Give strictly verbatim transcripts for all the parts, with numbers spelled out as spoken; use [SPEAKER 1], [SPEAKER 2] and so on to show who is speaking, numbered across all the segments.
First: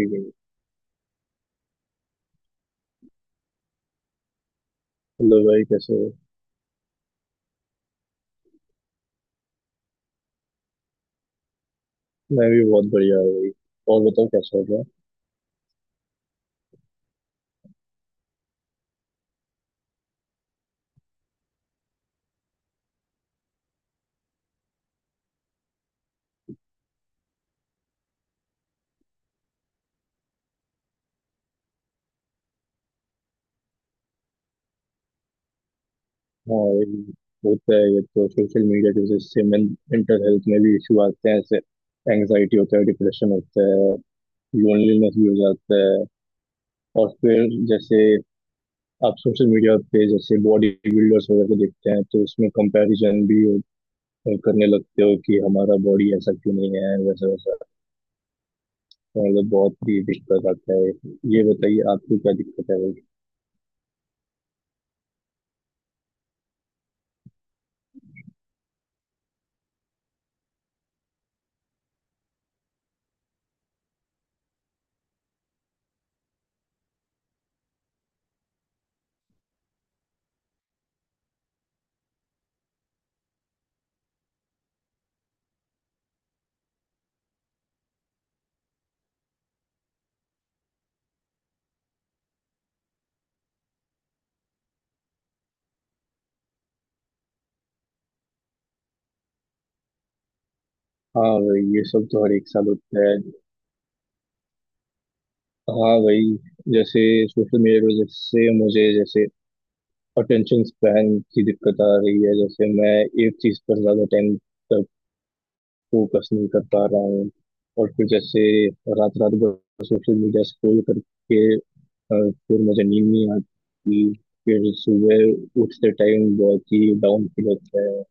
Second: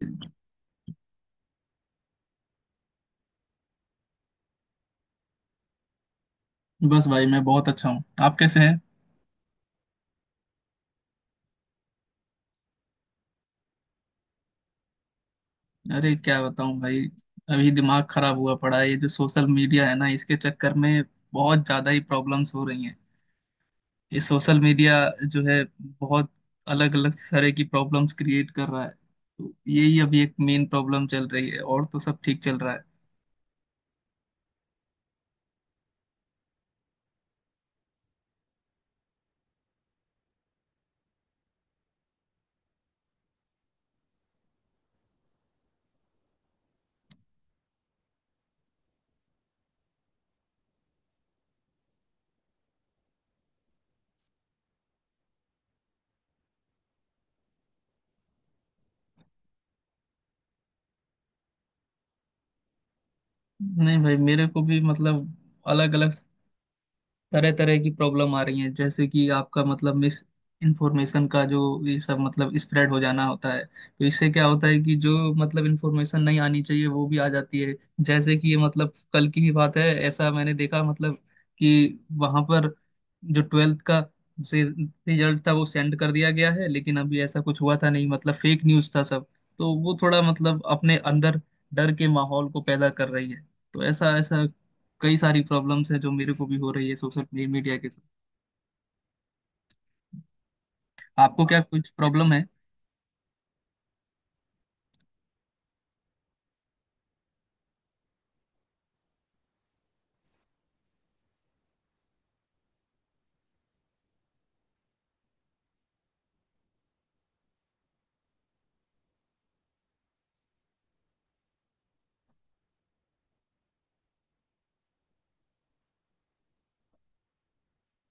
[SPEAKER 1] ठीक है। हेलो भाई कैसे हो?
[SPEAKER 2] बस भाई मैं बहुत अच्छा हूँ। आप कैसे हैं?
[SPEAKER 1] मैं भी बहुत बढ़िया हूँ भाई। और बताओ क्या चल रहा है?
[SPEAKER 2] अरे क्या बताऊँ भाई। अभी दिमाग खराब हुआ पड़ा है, ये जो सोशल मीडिया है ना, इसके चक्कर में बहुत ज्यादा ही प्रॉब्लम्स हो रही हैं। ये सोशल मीडिया जो है बहुत अलग अलग तरह की प्रॉब्लम्स क्रिएट कर रहा है, तो यही अभी एक मेन प्रॉब्लम चल रही है और तो सब ठीक चल रहा है।
[SPEAKER 1] हाँ भाई, होता है। ये तो सोशल मीडिया की वजह से मेंटल हेल्थ में भी इशू आते हैं ऐसे। एंग्जाइटी होता है, डिप्रेशन होता है, लोनलीनेस भी हो जाता है। और फिर जैसे आप सोशल मीडिया पे जैसे बॉडी बिल्डर्स वगैरह को देखते हैं तो उसमें कंपैरिजन भी हो- करने लगते हो कि हमारा बॉडी ऐसा क्यों नहीं है, वैसा वैसा। तो मतलब बहुत ही दिक्कत आता है। ये बताइए आपको क्या दिक्कत है?
[SPEAKER 2] नहीं भाई, मेरे को भी मतलब अलग अलग तरह तरह की प्रॉब्लम आ रही है। जैसे कि आपका मतलब मिस इंफॉर्मेशन का जो ये सब मतलब स्प्रेड हो जाना होता है, तो इससे क्या होता है कि जो मतलब इंफॉर्मेशन नहीं आनी चाहिए वो भी आ जाती है। जैसे कि ये मतलब कल की ही बात है, ऐसा मैंने देखा मतलब कि वहां पर जो ट्वेल्थ का से रिजल्ट था वो सेंड कर दिया गया है, लेकिन अभी ऐसा कुछ हुआ था नहीं, मतलब फेक न्यूज़ था सब। तो वो थोड़ा मतलब अपने अंदर डर के माहौल को पैदा कर रही है। तो ऐसा ऐसा कई सारी प्रॉब्लम्स हैं जो मेरे को भी हो रही है सोशल मीडिया के साथ।
[SPEAKER 1] हाँ
[SPEAKER 2] आपको क्या
[SPEAKER 1] भाई, ये
[SPEAKER 2] कुछ
[SPEAKER 1] सब तो
[SPEAKER 2] प्रॉब्लम
[SPEAKER 1] हर
[SPEAKER 2] है?
[SPEAKER 1] एक साल होता है। हाँ भाई, जैसे सोशल मीडिया की वजह से मुझे जैसे अटेंशन स्पैन की दिक्कत आ रही है। जैसे मैं एक चीज पर ज्यादा टाइम तक फोकस नहीं कर पा रहा हूँ। और फिर जैसे रात रात भर सोशल मीडिया स्क्रॉल करके अ, फिर मुझे नींद नहीं आती। फिर सुबह उठते टाइम बहुत ही डाउन फील होता है।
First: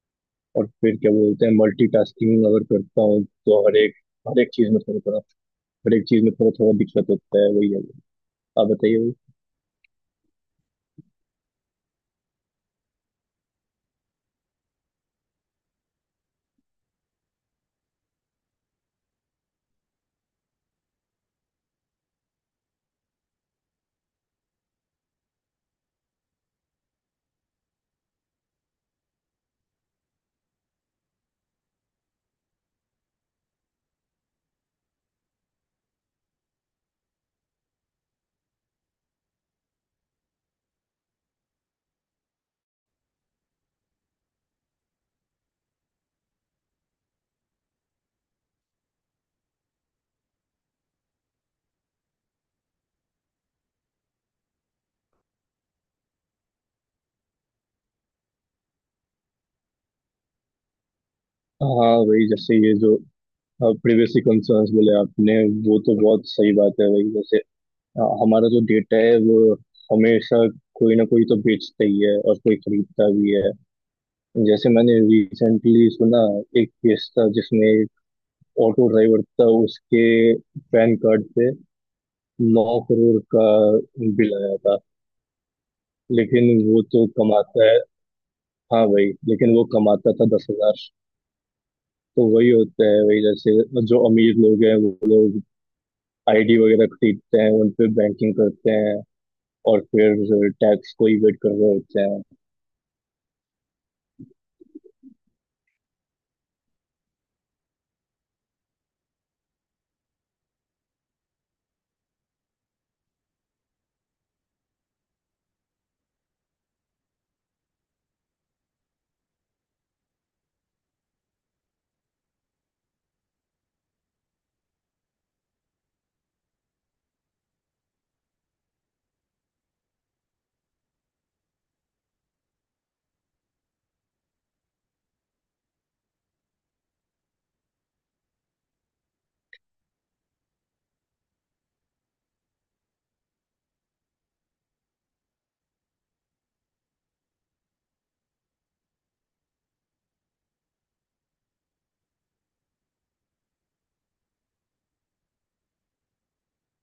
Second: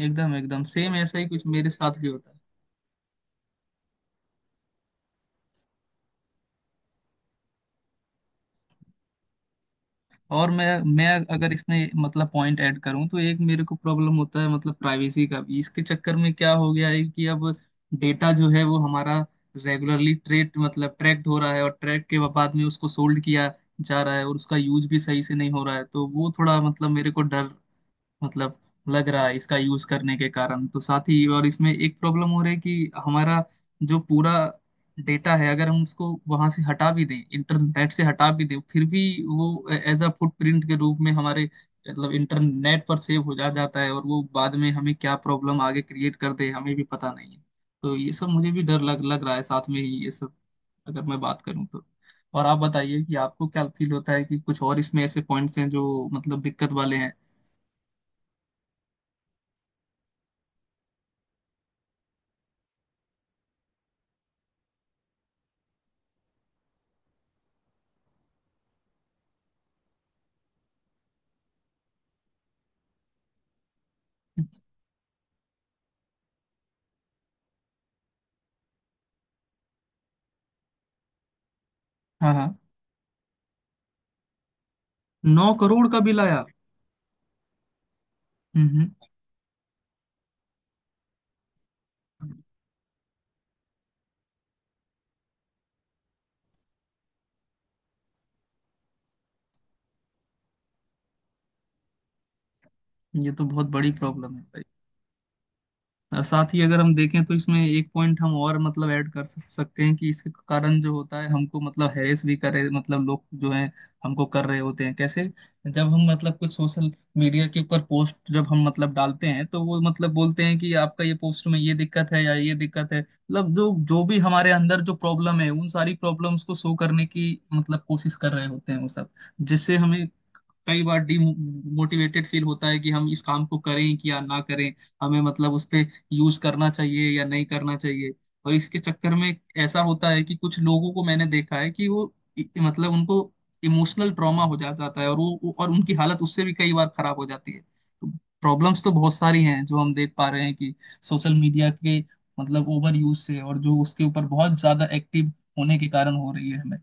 [SPEAKER 2] एकदम एकदम
[SPEAKER 1] और
[SPEAKER 2] सेम
[SPEAKER 1] फिर क्या
[SPEAKER 2] ऐसा ही कुछ
[SPEAKER 1] बोलते हैं
[SPEAKER 2] मेरे साथ भी होता है।
[SPEAKER 1] मल्टीटास्किंग अगर करता हूँ तो हर एक हर एक चीज में थोड़ा थोड़ा हर एक चीज में थोड़ा थोड़ा दिक्कत होता है, वही है। आप बताइए वही।
[SPEAKER 2] और मैं मैं अगर इसमें मतलब पॉइंट ऐड करूं तो एक मेरे को प्रॉब्लम होता है मतलब प्राइवेसी का भी। इसके चक्कर में क्या हो गया है कि अब डेटा जो है वो हमारा रेगुलरली ट्रेड मतलब ट्रैक्ड हो रहा है, और ट्रैक के बाद में उसको सोल्ड किया जा रहा है, और उसका यूज भी सही से नहीं हो रहा है। तो वो थोड़ा मतलब मेरे को डर मतलब लग रहा है इसका यूज करने के कारण। तो साथ ही और इसमें एक प्रॉब्लम हो रही है कि हमारा जो पूरा डेटा है अगर हम उसको वहां से हटा भी दें, इंटरनेट से हटा भी दें, फिर भी वो एज अ फुटप्रिंट के रूप में हमारे मतलब इंटरनेट पर सेव हो जा जाता है, और वो बाद में हमें क्या प्रॉब्लम आगे क्रिएट कर दे हमें भी पता नहीं है। तो ये सब मुझे भी डर लग लग रहा है साथ में ही ये सब। अगर मैं बात करूं तो और आप बताइए कि आपको क्या फील होता है कि कुछ और इसमें ऐसे पॉइंट्स हैं जो मतलब दिक्कत वाले हैं।
[SPEAKER 1] हाँ वही जैसे ये जो प्रिवेसी कंसर्न्स बोले आपने, वो तो बहुत सही बात है। वही जैसे अ, हमारा जो डेटा है वो हमेशा कोई ना कोई तो बेचता ही है और कोई खरीदता भी है। जैसे मैंने रिसेंटली सुना एक केस था जिसमें एक ऑटो ड्राइवर था, उसके पैन कार्ड पे
[SPEAKER 2] हाँ हाँ।
[SPEAKER 1] नौ करोड़ का बिल आया था।
[SPEAKER 2] नौ करोड़ का बिल आया?
[SPEAKER 1] लेकिन वो तो कमाता है। हाँ
[SPEAKER 2] हम्म।
[SPEAKER 1] भाई, लेकिन वो कमाता था दस हजार। तो वही होता है। वही जैसे जो अमीर लोग हैं वो लोग आईडी वगैरह खरीदते हैं, उन पे बैंकिंग करते हैं और फिर टैक्स को इवेट कर रहे होते हैं।
[SPEAKER 2] ये तो बहुत बड़ी प्रॉब्लम है भाई। और साथ ही अगर हम देखें तो इसमें एक पॉइंट हम और मतलब ऐड कर स- सकते हैं कि इसके कारण जो होता है हमको मतलब हैरेस भी करे मतलब लोग जो है हमको कर रहे होते हैं। कैसे? जब हम मतलब कुछ सोशल मीडिया के ऊपर पोस्ट जब हम मतलब डालते हैं तो वो मतलब बोलते हैं कि आपका ये पोस्ट में ये दिक्कत है या ये दिक्कत है मतलब जो जो भी हमारे अंदर जो प्रॉब्लम है उन सारी प्रॉब्लम्स को शो करने की मतलब कोशिश कर रहे होते हैं वो सब। जिससे हमें कई बार डिमोटिवेटेड फील होता है कि हम इस काम को करें कि या ना करें, हमें मतलब उस पे यूज करना चाहिए या नहीं करना चाहिए। और इसके चक्कर में ऐसा होता है कि कुछ लोगों को मैंने देखा है कि वो इ- मतलब उनको इमोशनल ट्रॉमा हो जा- जाता है और वो वो- और उनकी हालत उससे भी कई बार खराब हो जाती है। तो प्रॉब्लम्स तो बहुत सारी हैं जो हम देख पा रहे हैं कि सोशल मीडिया के मतलब ओवर यूज से और जो उसके ऊपर बहुत ज्यादा एक्टिव होने के कारण हो रही है हमें।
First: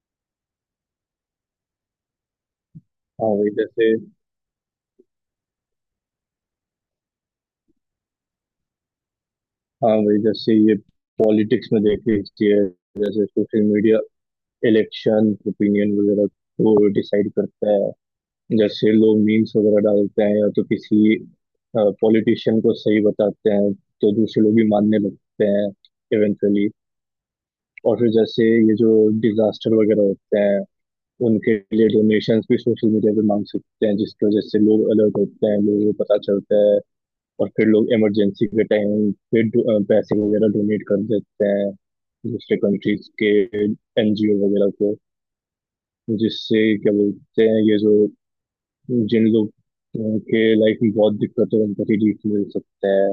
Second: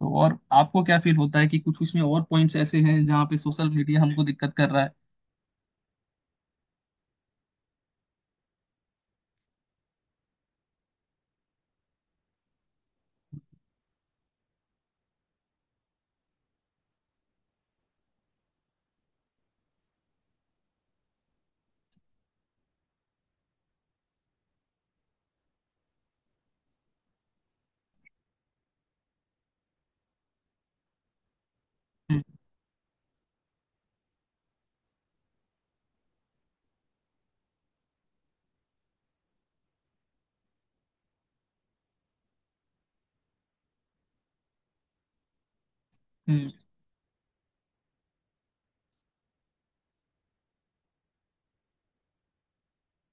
[SPEAKER 2] तो और आपको क्या फील होता है कि कुछ उसमें और पॉइंट्स ऐसे हैं जहाँ
[SPEAKER 1] हाँ
[SPEAKER 2] पे
[SPEAKER 1] वही
[SPEAKER 2] सोशल
[SPEAKER 1] जैसे
[SPEAKER 2] मीडिया हमको दिक्कत कर रहा है?
[SPEAKER 1] हाँ वही जैसे ये पॉलिटिक्स में देख लीजिए। जैसे सोशल मीडिया इलेक्शन ओपिनियन वगैरह को डिसाइड करता है। जैसे लोग मीम्स वगैरह डालते हैं या तो किसी पॉलिटिशियन को सही बताते हैं, तो दूसरे लोग भी मानने लगते हैं इवेंचुअली। और फिर जैसे ये जो डिजास्टर वगैरह होते हैं, उनके लिए डोनेशंस भी सोशल मीडिया पे मांग सकते हैं, जिसकी वजह से लोग अलर्ट होते हैं, लोगों को पता चलता है। और फिर लोग इमरजेंसी के टाइम पे डो- अ, पैसे वगैरह डोनेट कर देते हैं दूसरे कंट्रीज के एनजीओ वगैरह को।
[SPEAKER 2] हम्म।
[SPEAKER 1] जिससे क्या बोलते हैं, ये जो जिन लोग अ, के लाइफ में बहुत दिक्कत है उनको रिलीफ मिल सकता है।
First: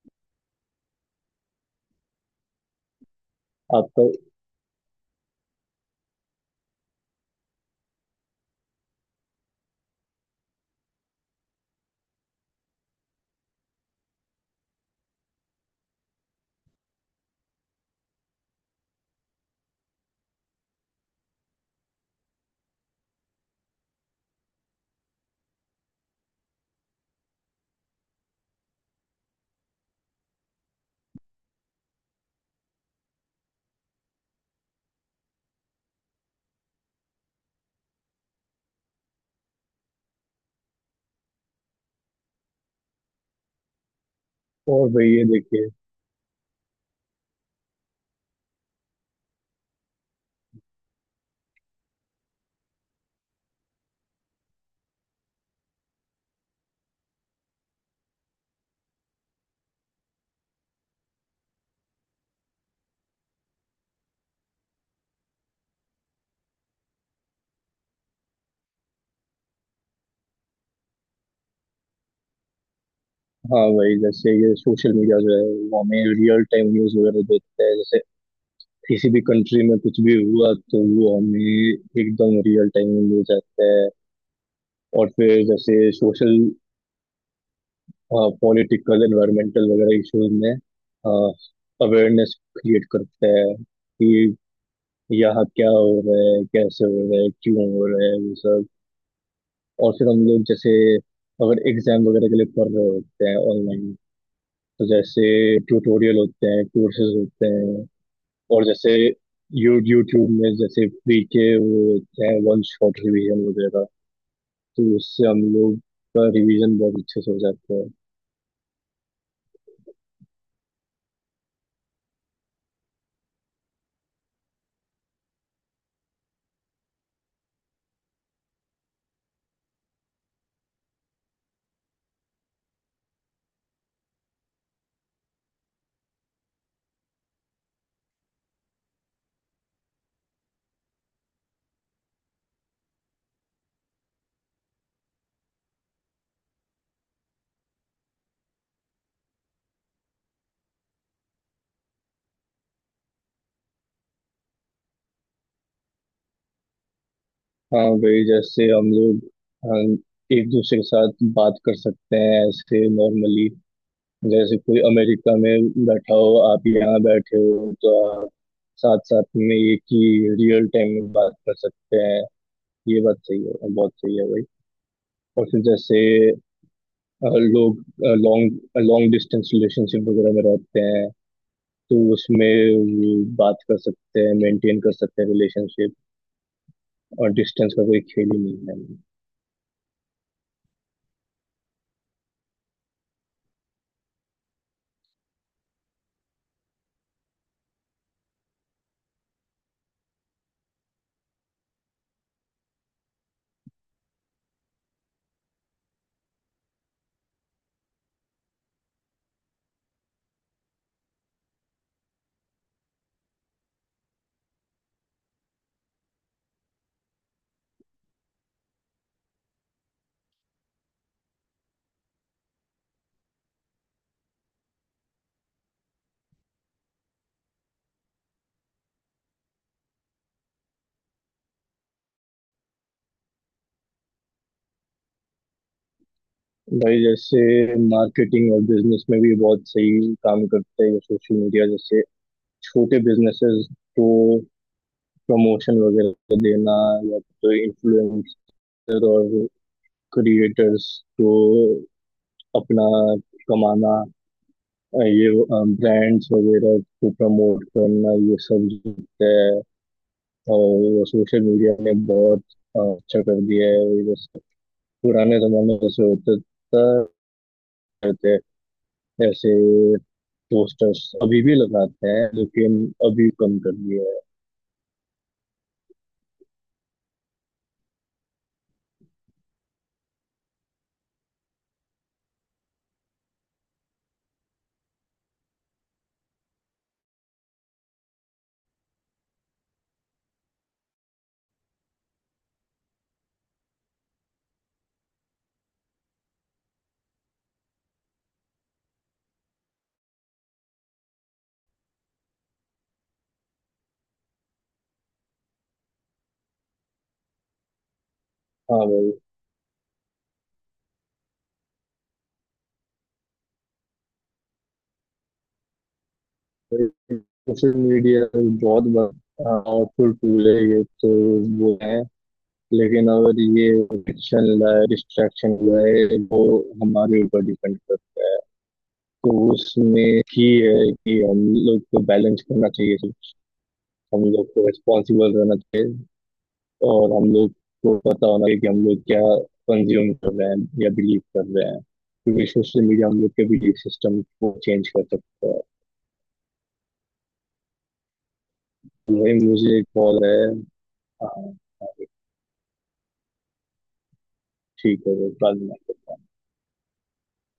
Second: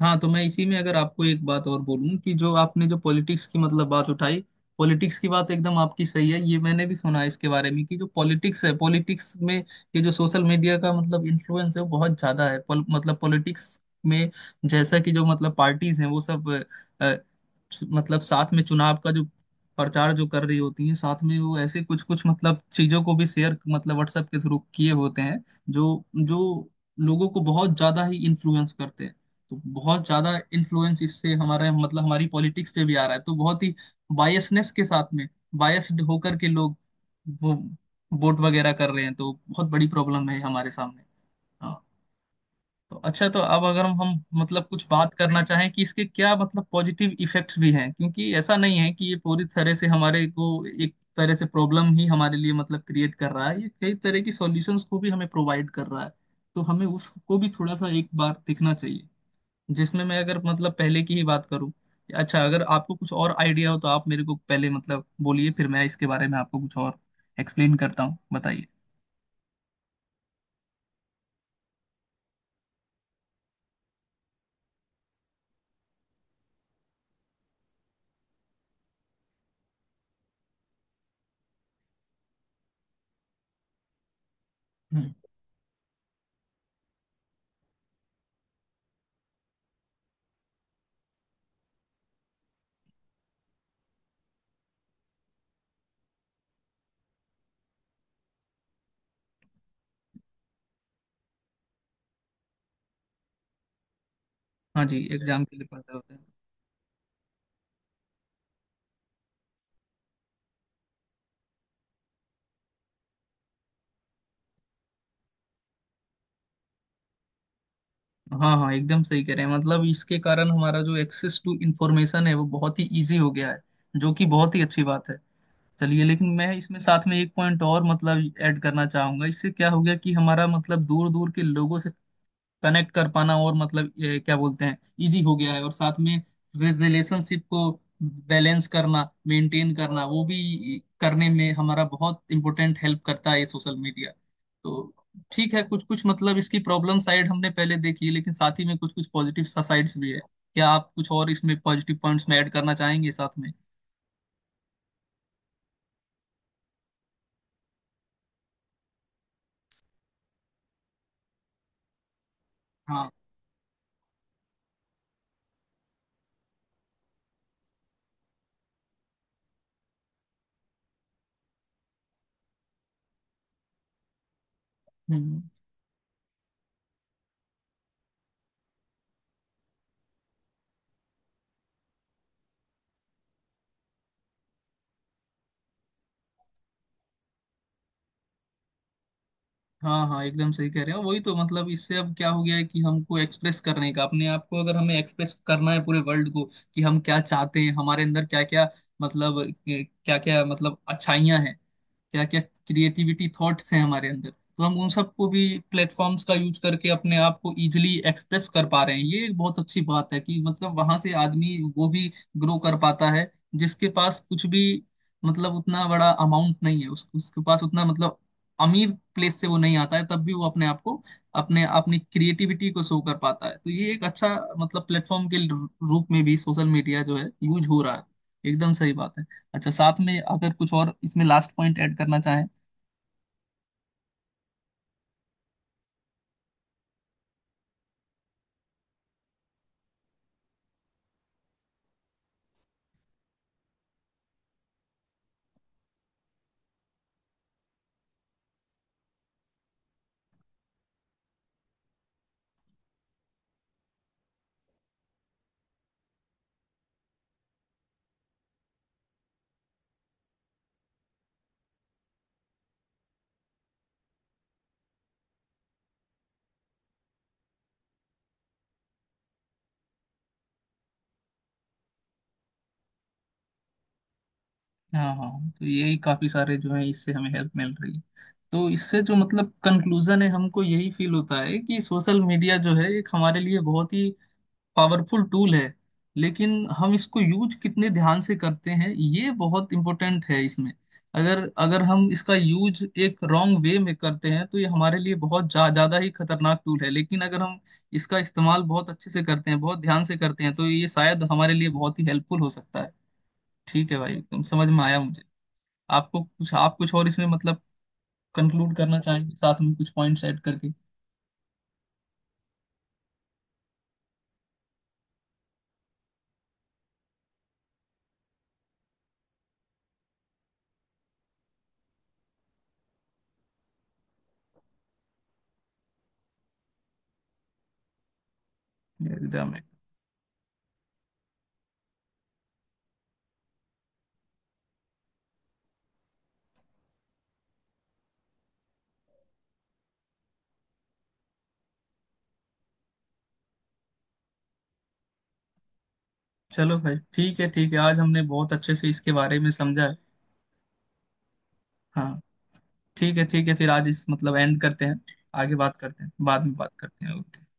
[SPEAKER 2] हाँ तो मैं इसी में अगर आपको एक बात और बोलूं कि जो आपने जो पॉलिटिक्स की मतलब
[SPEAKER 1] आपका।
[SPEAKER 2] बात उठाई, पॉलिटिक्स की बात एकदम आपकी सही है। ये मैंने भी सुना है इसके बारे में कि जो पॉलिटिक्स है पॉलिटिक्स में ये जो सोशल मीडिया का मतलब इन्फ्लुएंस है वो बहुत ज्यादा है पॉल- मतलब पॉलिटिक्स में। जैसा कि जो मतलब पार्टीज हैं वो सब अ, अ, चु- मतलब साथ में चुनाव का जो प्रचार जो कर रही होती हैं साथ में, वो ऐसे कुछ कुछ मतलब चीजों को भी शेयर मतलब व्हाट्सएप के थ्रू किए होते हैं जो जो लोगों को बहुत ज्यादा ही इन्फ्लुएंस करते हैं। तो बहुत ज्यादा इन्फ्लुएंस इससे हमारे मतलब हमारी पॉलिटिक्स पे भी आ रहा है। तो बहुत ही बायसनेस के साथ में बायस्ड होकर के लोग वो वोट वगैरह कर रहे हैं, तो बहुत बड़ी प्रॉब्लम है हमारे सामने। हाँ। तो अच्छा तो अब अगर हम हम मतलब कुछ
[SPEAKER 1] और भाई
[SPEAKER 2] बात
[SPEAKER 1] ये
[SPEAKER 2] करना
[SPEAKER 1] देखिए।
[SPEAKER 2] चाहें कि इसके क्या मतलब पॉजिटिव इफेक्ट्स भी हैं, क्योंकि ऐसा नहीं है कि ये पूरी तरह से हमारे को एक तरह से प्रॉब्लम ही हमारे लिए मतलब क्रिएट कर रहा है, ये कई तरह की सॉल्यूशंस को भी हमें प्रोवाइड कर रहा है। तो हमें उसको भी थोड़ा सा एक बार देखना चाहिए, जिसमें मैं अगर मतलब पहले की ही बात करूं। अच्छा अगर आपको कुछ और आइडिया हो तो आप मेरे को पहले मतलब बोलिए, फिर मैं इसके बारे में आपको कुछ और एक्सप्लेन करता हूँ, बताइए।
[SPEAKER 1] हाँ भाई, जैसे ये सोशल मीडिया जो है वो हमें रियल टाइम न्यूज़ वगैरह देता है। जैसे किसी भी कंट्री में कुछ भी हुआ तो वो हमें एकदम रियल टाइम में मिल जाता है। और
[SPEAKER 2] हम्म।
[SPEAKER 1] फिर जैसे सोशल पॉलिटिकल एनवायरमेंटल वगैरह इश्यूज में अवेयरनेस क्रिएट करता है कि यहाँ क्या हो रहा है, कैसे हो रहा है, क्यों हो रहा है, वो सब। और फिर हम लोग जैसे अगर एग्जाम वगैरह के लिए पढ़ रहे होते हैं ऑनलाइन,
[SPEAKER 2] हाँ
[SPEAKER 1] तो
[SPEAKER 2] जी,
[SPEAKER 1] जैसे
[SPEAKER 2] एग्जाम के लिए पढ़ रहे होते
[SPEAKER 1] ट्यूटोरियल
[SPEAKER 2] हैं।
[SPEAKER 1] होते हैं, कोर्सेज होते हैं। और जैसे यू यूट्यूब में जैसे फ्री के, वो क्या है, वन शॉट रिवीजन वगैरह, तो उससे हम लोग का रिवीजन बहुत अच्छे से हो जाता है।
[SPEAKER 2] हाँ हाँ एकदम सही कह रहे हैं, मतलब इसके कारण हमारा जो एक्सेस टू इंफॉर्मेशन है वो बहुत ही इजी हो गया है, जो कि बहुत ही अच्छी बात है। चलिए लेकिन मैं इसमें साथ में एक पॉइंट और मतलब ऐड करना चाहूंगा, इससे क्या हो गया कि हमारा मतलब दूर दूर के लोगों से कनेक्ट कर पाना और मतलब ये क्या बोलते हैं, इजी हो गया है, और साथ में रिलेशनशिप को बैलेंस करना मेंटेन करना वो भी करने में हमारा बहुत इंपॉर्टेंट हेल्प करता है ये सोशल मीडिया। तो ठीक है कुछ कुछ मतलब इसकी प्रॉब्लम साइड हमने पहले देखी है, लेकिन साथ ही में कुछ कुछ पॉजिटिव साइड्स भी है। क्या आप कुछ और इसमें पॉजिटिव पॉइंट्स में ऐड करना चाहेंगे साथ में?
[SPEAKER 1] हाँ वही जैसे हम लोग, हाँ, एक दूसरे के साथ बात कर सकते हैं ऐसे
[SPEAKER 2] हाँ।
[SPEAKER 1] नॉर्मली। जैसे कोई अमेरिका में बैठा हो, आप यहाँ बैठे हो, तो आप साथ साथ में एक ही रियल टाइम में बात कर सकते हैं। ये बात सही है, बहुत सही है भाई।
[SPEAKER 2] हम्म।
[SPEAKER 1] और फिर जैसे अ, लोग लॉन्ग लॉन्ग डिस्टेंस रिलेशनशिप वगैरह में रहते हैं, तो उसमें वो बात कर सकते हैं, मेंटेन कर सकते हैं रिलेशनशिप, और डिस्टेंस का कोई खेल ही नहीं है।
[SPEAKER 2] हाँ हाँ एकदम सही कह रहे हो, वही तो मतलब इससे अब क्या हो गया है कि हमको एक्सप्रेस करने का अपने आप को अगर हमें एक्सप्रेस करना है पूरे वर्ल्ड को कि हम क्या चाहते हैं, हमारे अंदर क्या क्या मतलब क्या क्या मतलब अच्छाइयाँ हैं, क्या क्या क्रिएटिविटी थॉट्स हैं हमारे अंदर, तो हम उन सबको भी प्लेटफॉर्म्स का यूज करके अपने आप को इजिली एक्सप्रेस कर पा रहे हैं। ये एक बहुत अच्छी बात है कि मतलब वहां से आदमी वो भी ग्रो कर पाता है जिसके पास कुछ भी मतलब उतना बड़ा अमाउंट नहीं है, उस, उसके पास उतना मतलब अमीर प्लेस से वो नहीं आता है, तब भी वो अपने आप को अपने अपनी क्रिएटिविटी को शो कर पाता है। तो ये एक अच्छा मतलब प्लेटफॉर्म के रूप में भी सोशल मीडिया जो है यूज हो रहा है। एकदम सही बात है। अच्छा साथ में अगर कुछ और इसमें लास्ट पॉइंट ऐड करना चाहें?
[SPEAKER 1] भाई, जैसे मार्केटिंग और बिजनेस में भी बहुत सही काम करते हैं सोशल मीडिया, जैसे छोटे बिजनेसेस को प्रमोशन वगैरह देना, या तो इन्फ्लुएंसर और क्रिएटर्स को अपना कमाना, हाँ, ये ब्रांड्स वगैरह को प्रमोट करना, ये सब जितना है। और सोशल मीडिया ने बहुत अ, अच्छा कर दिया है। जैसे पुराने जमाने में ऐसे होता था, रहते ऐसे पोस्टर्स अभी भी लगाते हैं, लेकिन अभी कम कर दिया है।
[SPEAKER 2] हाँ हाँ। तो यही काफी सारे जो है इससे हमें हेल्प मिल रही है। तो इससे जो मतलब कंक्लूजन है हमको यही फील होता है कि सोशल मीडिया जो है एक हमारे लिए बहुत ही पावरफुल टूल है, लेकिन हम इसको यूज कितने ध्यान से करते हैं ये बहुत इंपॉर्टेंट है इसमें। अगर अगर हम इसका यूज एक रॉन्ग वे में करते हैं तो ये हमारे लिए बहुत जा, ज्यादा ही खतरनाक टूल है, लेकिन अगर हम इसका इस्तेमाल बहुत अच्छे से करते हैं बहुत ध्यान से करते हैं तो ये शायद हमारे लिए बहुत ही हेल्पफुल हो सकता है। ठीक है भाई एकदम समझ में आया मुझे। आपको कुछ आप कुछ और इसमें मतलब कंक्लूड
[SPEAKER 1] हाँ
[SPEAKER 2] करना
[SPEAKER 1] भाई,
[SPEAKER 2] चाहेंगे साथ में कुछ पॉइंट्स ऐड करके?
[SPEAKER 1] सोशल मीडिया बहुत पावरफुल टूल है ये तो, वो है। लेकिन अगर ये एडिक्शन लाए, डिस्ट्रैक्शन लाए, वो हमारे ऊपर डिपेंड करता है। तो
[SPEAKER 2] एकदम।
[SPEAKER 1] उसमें ही है कि हम लोग को बैलेंस करना चाहिए सब, हम लोग को रिस्पॉन्सिबल रहना चाहिए, और हम लोग को पता होना चाहिए कि हम लोग क्या कंज्यूम कर रहे हैं या बिलीव कर रहे हैं, क्योंकि सोशल मीडिया हम लोग के बिलीव सिस्टम को चेंज कर सकता है।
[SPEAKER 2] चलो भाई ठीक है ठीक है आज हमने बहुत अच्छे से इसके
[SPEAKER 1] वही
[SPEAKER 2] बारे में
[SPEAKER 1] मुझे
[SPEAKER 2] समझा है।
[SPEAKER 1] कॉल है। हाँ, हाँ,
[SPEAKER 2] हाँ। ठीक है ठीक है फिर आज इस मतलब एंड करते हैं।
[SPEAKER 1] ठीक है, वो
[SPEAKER 2] आगे
[SPEAKER 1] बाद में
[SPEAKER 2] बात
[SPEAKER 1] बात
[SPEAKER 2] करते हैं
[SPEAKER 1] करता हूँ।
[SPEAKER 2] बाद में बात करते हैं, ओके।